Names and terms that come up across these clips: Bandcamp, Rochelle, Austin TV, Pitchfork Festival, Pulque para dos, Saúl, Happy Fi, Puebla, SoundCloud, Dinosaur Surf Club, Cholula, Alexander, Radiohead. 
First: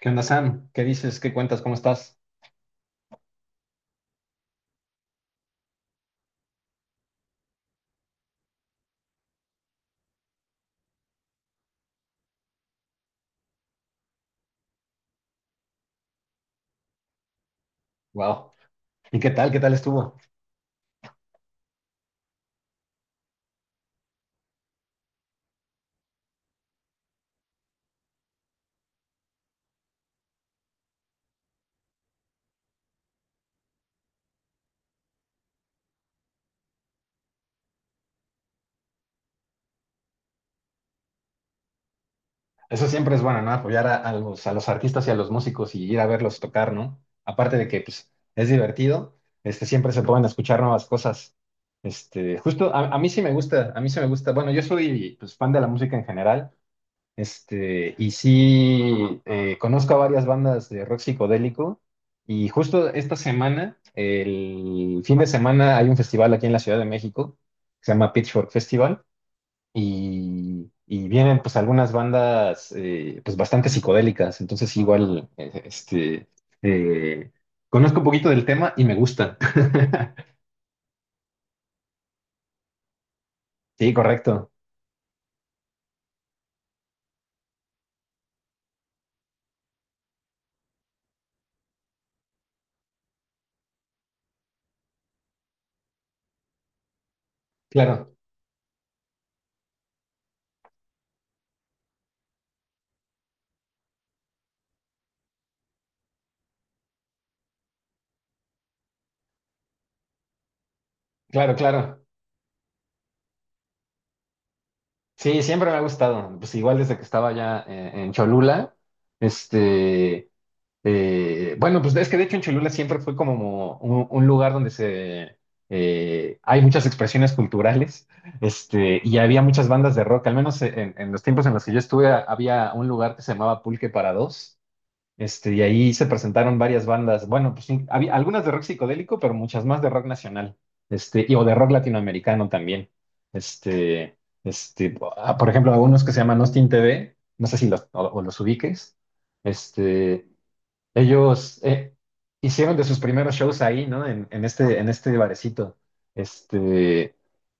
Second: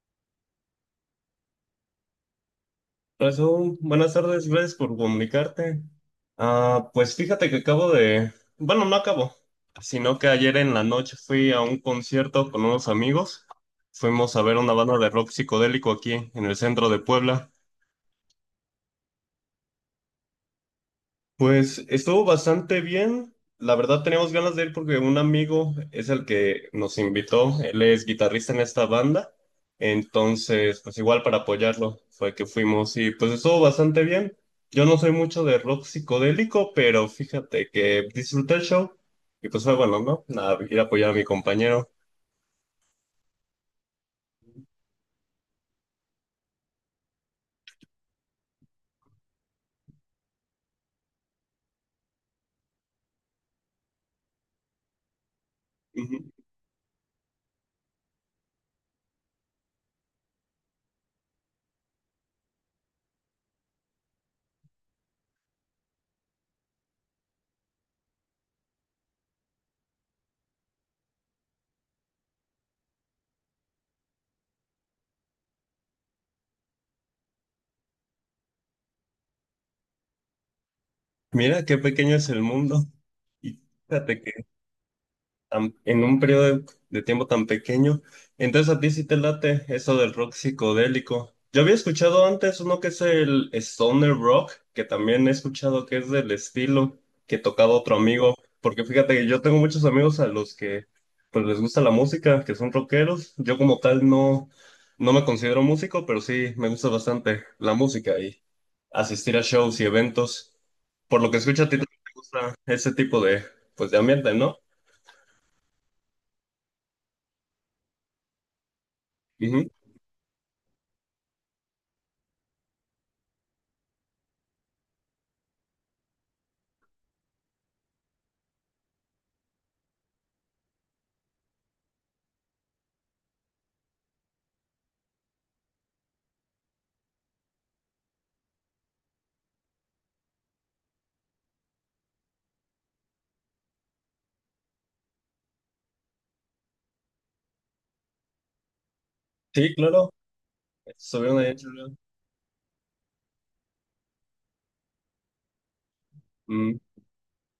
¿Qué onda, Sam? ¿Qué dices? ¿Qué cuentas? ¿Cómo estás? Hola, Saúl. Buenas tardes, gracias por comunicarte. Ah, pues fíjate que bueno, no acabo, sino que ayer en la noche fui a un concierto con unos amigos. Fuimos a ver una banda de rock psicodélico aquí en el centro de Puebla. Wow. ¿Y qué tal? ¿Qué tal estuvo? Pues estuvo bastante bien. La verdad teníamos ganas de ir porque un amigo es el que nos invitó. Él es guitarrista en esta banda. Entonces, pues igual para apoyarlo fue que fuimos y pues estuvo bastante bien. Yo no soy mucho de rock psicodélico, pero fíjate que disfruté el show y pues fue bueno, ¿no? Nada, ir a apoyar a mi compañero. Eso siempre es bueno, ¿no? Apoyar a los artistas y a los músicos y ir a verlos tocar, ¿no? Aparte de que, pues, es divertido, siempre se pueden escuchar nuevas cosas. Justo a mí sí me gusta, a mí sí me gusta. Bueno, yo soy, pues, fan de la música en Ujú. general. Y sí, conozco a varias bandas de rock psicodélico y justo esta semana, el fin de semana, hay un festival aquí en la Ciudad de México que se llama Pitchfork Festival y vienen pues algunas bandas pues bastante psicodélicas, entonces igual, eh, conozco un poquito del tema y me gusta. Mira qué pequeño es el mundo. Y Sí, fíjate correcto, en un periodo de tiempo tan pequeño. Entonces a ti sí te late eso del rock psicodélico. Yo había escuchado antes uno que es el stoner rock, que también he escuchado que es del estilo que tocaba otro claro, amigo, porque fíjate que yo tengo muchos amigos a los que pues les gusta la música, que son rockeros. Yo como tal no, no me considero músico, pero sí me gusta bastante la música y asistir a shows y eventos. Por lo que claro, escucho a ti también claro. te gusta ese tipo de pues de ambiente, ¿no? Sí, siempre me ha gustado. Pues igual desde que estaba allá en Cholula, Ujú. este, bueno, pues es que de hecho en Cholula siempre fue como un lugar donde se hay muchas expresiones culturales, y había muchas bandas de rock. Al menos en los tiempos en los que yo estuve había un lugar que se llamaba Pulque para dos, y ahí se presentaron varias bandas. Bueno, pues sí, había algunas de rock psicodélico, pero muchas más de rock nacional. Y, o de rock latinoamericano también. Por ejemplo, algunos que se llaman Austin TV, no sé si los, o los ubiques. Sí, claro, Este, estoy en Ellos ello. Hicieron de sus primeros shows ahí, ¿no? En este barecito. Este,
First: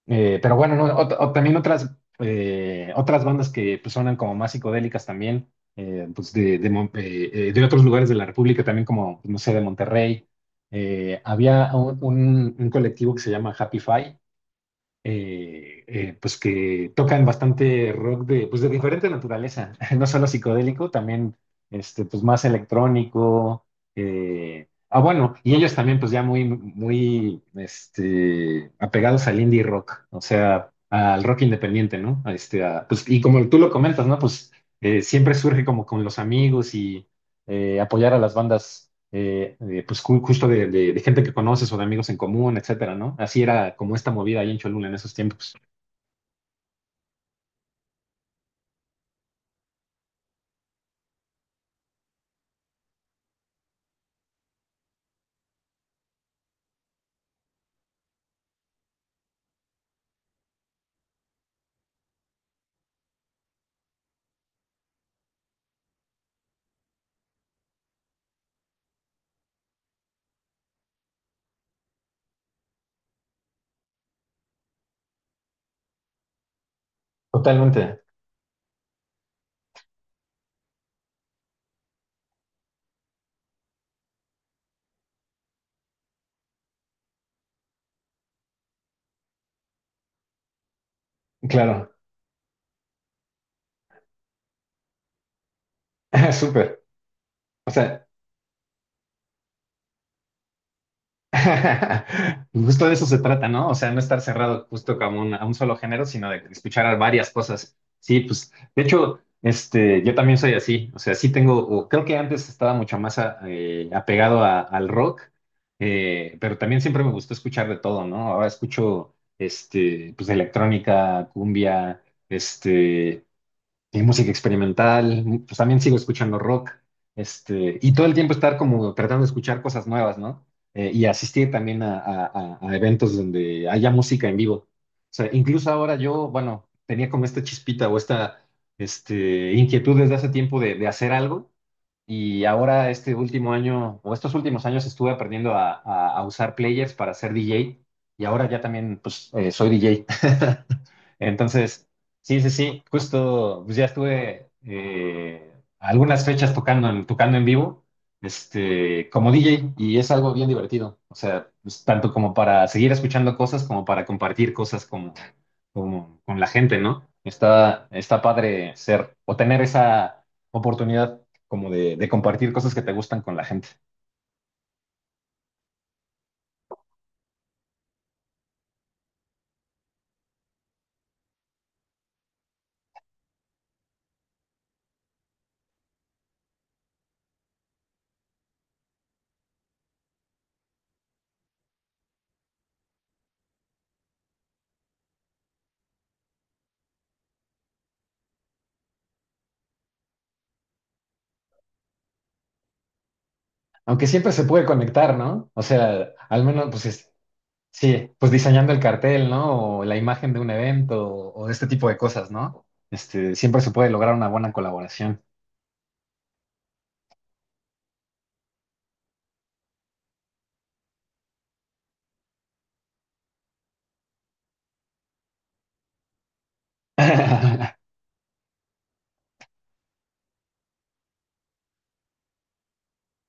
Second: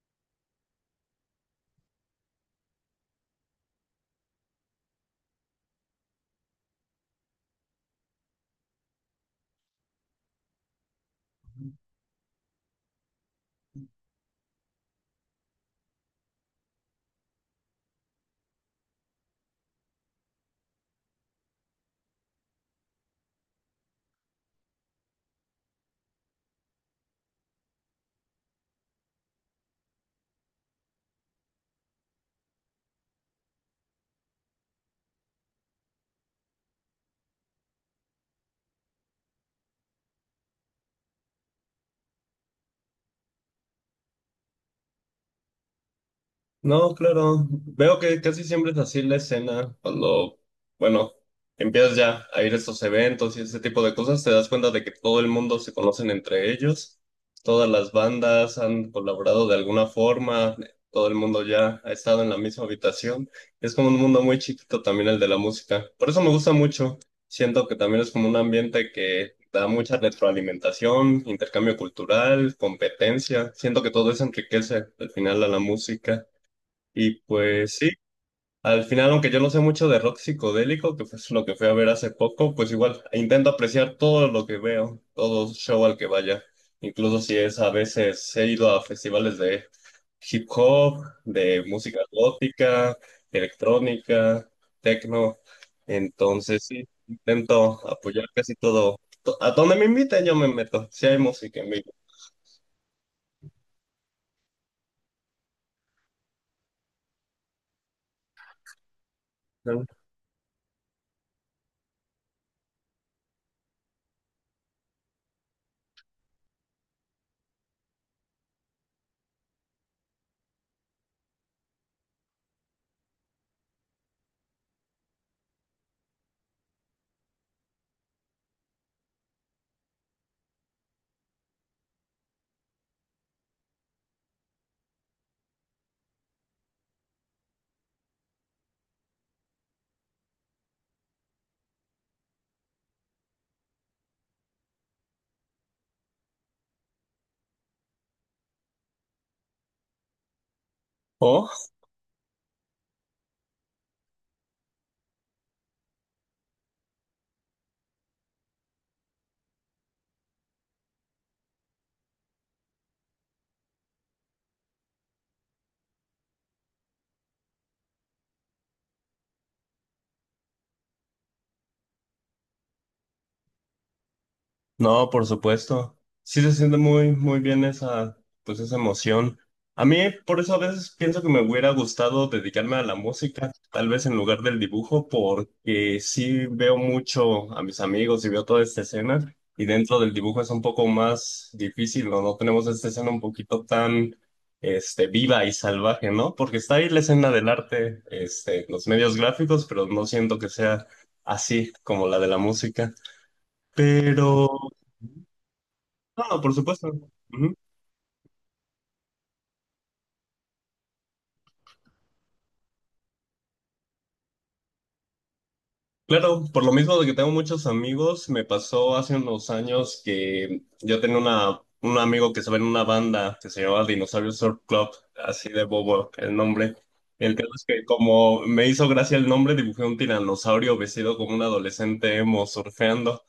pero bueno, no, o también otras, otras bandas que pues, suenan como más psicodélicas también, pues de, de otros lugares de la República, también como, no sé, de Monterrey. Había un colectivo que se llama Happy Fi, pues que tocan bastante rock de, pues de diferente naturaleza, no solo psicodélico, también pues más electrónico. Bueno, y ellos también pues ya muy, muy apegados al indie rock, o sea, al rock independiente, ¿no? Pues, y como tú lo comentas, ¿no? Pues siempre surge como con los amigos y apoyar a las bandas, pues justo de, de gente que conoces o de amigos en común, etcétera, ¿no? Así era como esta movida ahí en Cholula en esos tiempos. No, claro. Veo que casi siempre es así la escena. Cuando, bueno, empiezas ya a ir a estos eventos y ese tipo de cosas, te das cuenta de que todo el mundo se conocen entre ellos. Todas las bandas han colaborado de alguna forma. Todo el mundo ya ha estado en la misma habitación. Es como un mundo muy chiquito también el de la música. Por eso me gusta mucho. Siento que también es como un ambiente que da mucha retroalimentación, intercambio cultural, competencia. Siento que todo eso enriquece al final a la música. Y pues sí, Totalmente, al final, aunque yo no sé mucho de rock psicodélico, que fue lo que fui a ver hace poco, pues igual intento apreciar todo lo que veo, todo show al que vaya. Incluso si es a veces he ido a festivales de hip hop, de claro, música gótica, electrónica, techno. Entonces sí, súper. O intento sea, apoyar casi todo. A donde me inviten yo me meto, si hay música en vivo. justo de eso se trata, ¿no? O sea, no estar cerrado justo como a un solo género, sino de escuchar a varias cosas. Sí, pues, de hecho, Ajá. Yo también soy así. O sea, sí tengo, o creo que antes estaba mucho más apegado al rock, pero también siempre me gustó escuchar de todo, ¿no? Ahora escucho, pues, electrónica, cumbia, este, y música experimental, pues también sigo escuchando rock, y todo el tiempo estar como tratando de escuchar cosas nuevas, ¿no? Y asistir también a, a eventos donde haya música en vivo. O sea, incluso ahora yo, bueno, tenía como esta chispita o esta, inquietud desde hace tiempo de hacer algo y ahora este último año, o estos últimos años, estuve aprendiendo a, a usar players para ser DJ. Y ahora ya también, pues, soy DJ. O Entonces, sí, sí, sí, justo, pues ya estuve algunas fechas tocando en, tocando en vivo, como DJ. Y es algo bien divertido. O sea, pues, tanto como para seguir escuchando cosas, como para compartir cosas como, como con la gente, ¿no? Está, está padre ser o tener esa oportunidad como de compartir cosas que te gustan con la gente. No, por supuesto. Sí se siente muy, muy bien esa, pues esa emoción. A mí, por eso a veces pienso que me hubiera gustado dedicarme a la música, tal vez en lugar del dibujo, porque sí veo mucho a mis amigos y veo toda esta escena, y dentro del dibujo es un poco más difícil, ¿no? No tenemos esta escena un poquito tan, este, viva y salvaje, ¿no? Porque está ahí la escena del arte, este, los medios gráficos, pero no siento que sea así como la de la música. Aunque siempre se Pero puede conectar, ¿no? O sea, no, al por menos, pues supuesto. Ujú. sí, pues diseñando el cartel, ¿no? O la imagen de un evento o este tipo de cosas, ¿no? Siempre se puede lograr una buena colaboración. Claro, por lo mismo de que tengo muchos amigos, me pasó hace unos años que yo tenía una, un amigo que estaba en una banda que se llamaba Dinosaur Surf Club, así de bobo el nombre. El caso es que como me hizo gracia el nombre, dibujé un tiranosaurio vestido como un adolescente emo surfeando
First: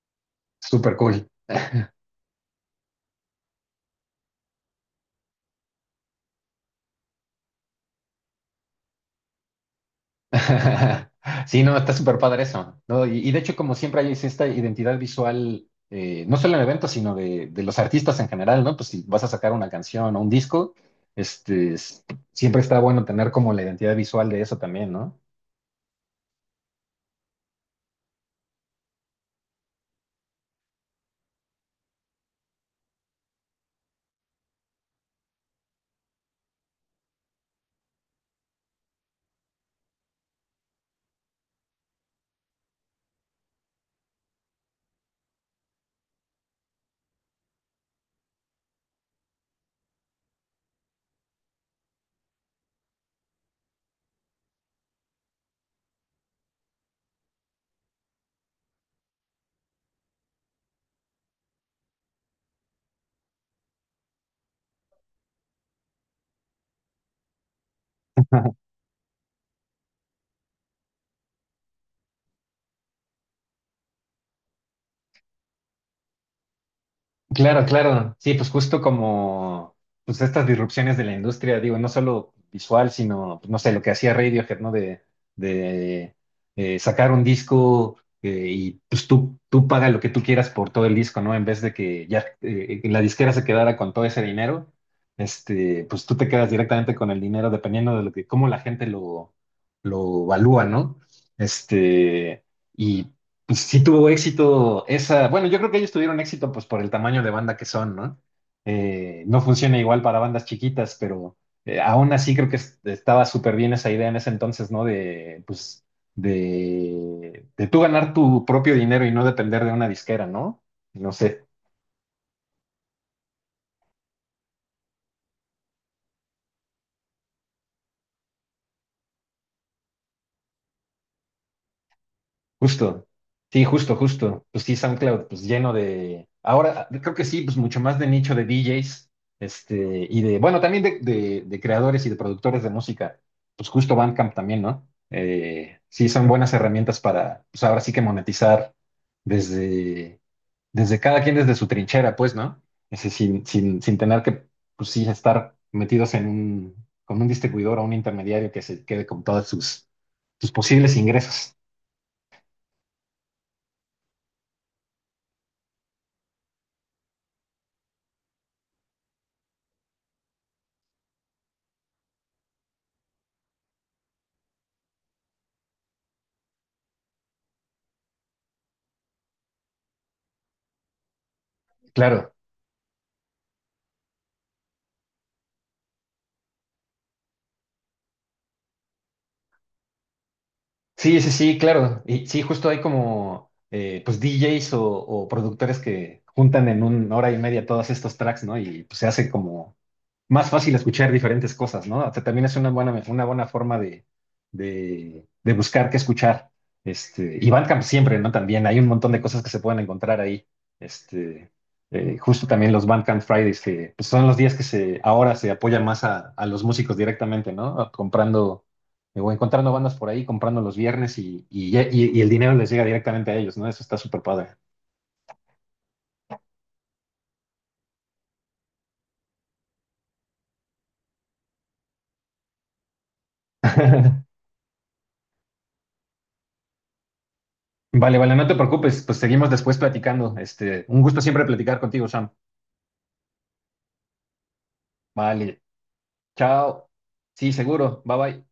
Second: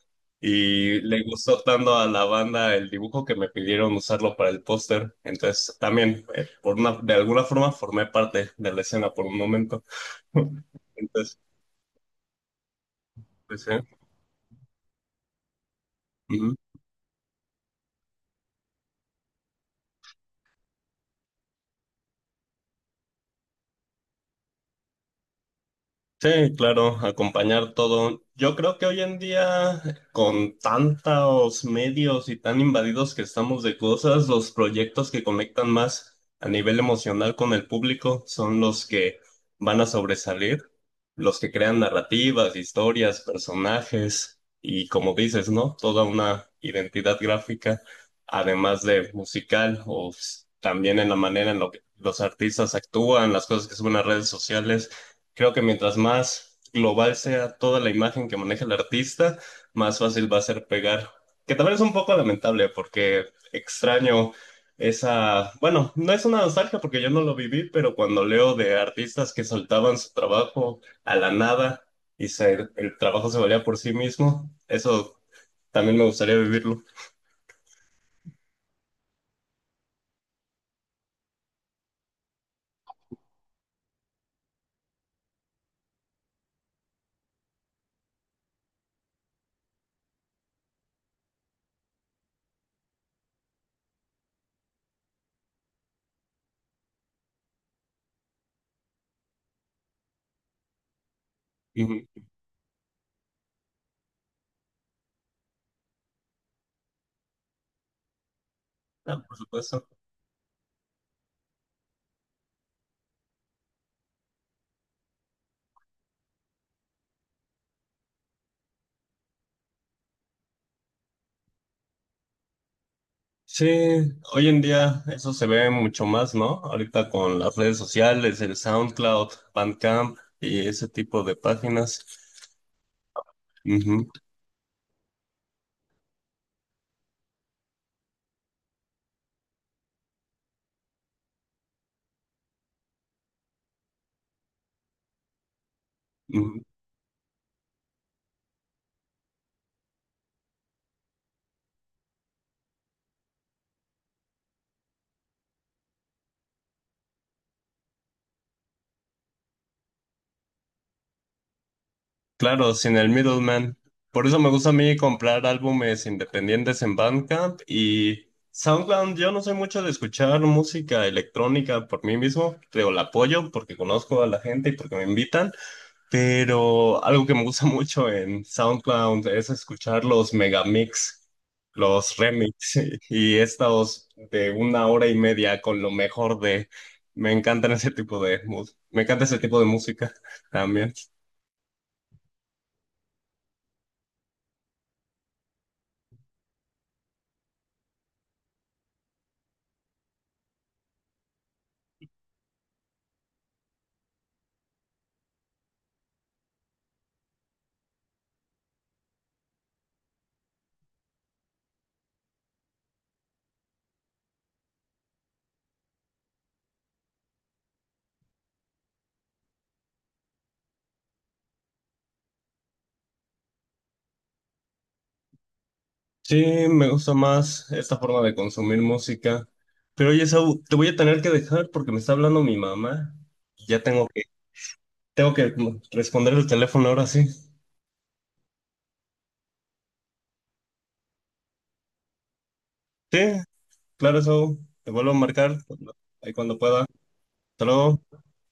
Súper y le cool. gustó tanto a la banda el dibujo que me pidieron usarlo para el póster. Entonces también, por una, de alguna forma, formé parte de la escena por un momento. Entonces, Sí, no, está súper padre eso, ¿no? Y de hecho, pues sí. como siempre hay es esta identidad visual, no Ujú. solo en eventos, sino de los artistas en general, ¿no? Pues si vas a sacar una canción o un disco, este, s- siempre está bueno tener como la identidad visual de eso también, ¿no? Sí, claro, acompañar todo. Yo creo que hoy en día, con tantos medios y tan invadidos que estamos de cosas, los proyectos que conectan más a nivel emocional con el público son los que van a sobresalir, los que crean narrativas, historias, personajes y, como dices, ¿no? Toda una identidad gráfica, además de musical o s- también en la manera en la que los artistas actúan, las cosas que suben a redes sociales. Creo que mientras más global sea toda la imagen que maneja el artista, más fácil va a ser pegar. Que también es un poco lamentable porque extraño esa, bueno, no es una nostalgia porque yo no lo viví, pero cuando leo de artistas que soltaban su trabajo a la nada y se- el trabajo se valía por sí mismo, eso también me gustaría vivirlo. Claro, claro. Sí, pues justo como pues estas disrupciones de la industria, digo, no solo visual, sino, pues, no sé, lo que hacía Radiohead, ¿no? De sacar un disco, y pues tú paga lo que tú quieras por todo el disco, ¿no? En vez de que ya la disquera se quedara con todo ese dinero, pues tú te quedas directamente con el dinero dependiendo de lo que, cómo la gente lo valúa, ¿no? Ujú. Este... Y Sí tuvo éxito esa, bueno, yo creo que ellos tuvieron éxito pues por el tamaño de banda que son, ¿no? Ah, por No funciona supuesto. igual para bandas chiquitas, pero aún así creo que estaba súper bien esa idea en ese entonces, ¿no? De, pues, de tú ganar tu propio dinero y no depender de una disquera, ¿no? No sé. Sí, hoy en día eso se ve mucho más, ¿no? Ahorita con las redes sociales, el SoundCloud, Bandcamp y ese tipo de páginas. Justo, sí, justo, Ujú, justo. Pues sí, SoundCloud, pues lleno de. Ahora creo que sí, pues mucho más de nicho de DJs, y de, bueno, también de, de creadores y de productores de música. Pues justo Bandcamp también, ¿no? Sí, son buenas ujú. herramientas para, pues ahora sí que monetizar desde, desde cada quien desde su trinchera, pues, ¿no? Ese, sin, sin, sin tener que, pues sí, estar metidos en un, con un distribuidor o un intermediario que se quede con todos sus, sus posibles ingresos. Claro, sin el middleman. Por eso me gusta a mí comprar álbumes independientes en Bandcamp y SoundCloud. Yo no soy mucho de escuchar música electrónica por mí mismo, pero la apoyo porque conozco a la gente y porque me invitan. Pero algo que me gusta mucho en SoundCloud es escuchar los megamix, los Claro. remix y estos de una hora y media con lo mejor de... Me encantan ese tipo de me encanta ese tipo de música también. Sí, sí, sí, claro. Y sí, justo hay como pues DJs o productores que juntan en 1 hora y media todos estos tracks, ¿no? Y pues se hace como más fácil escuchar diferentes cosas, ¿no? O sea, también es una buena forma de buscar qué escuchar. Y Bandcamp siempre, ¿no? También hay un montón de cosas que se pueden encontrar ahí. Este, Justo también los Bandcamp Fridays, que pues, son los días que se, ahora se apoyan más a los músicos directamente, ¿no? A comprando o encontrando bandas por ahí, comprando los viernes y, y el dinero les llega directamente a ellos, ¿no? Eso está súper padre. Sí, me gusta más esta forma de consumir música. Pero oye, Saúl, te voy a tener que dejar porque me está hablando mi mamá y ya tengo que tengo que responder el teléfono ahora sí. Vale, vale, no te preocupes, pues seguimos después platicando. Un gusto siempre platicar contigo, Sam. Sí, claro, Saúl, te vuelvo a marcar Vale, cuando- ahí cuando pueda. chao. Sí, Hasta luego. seguro. Bye bye.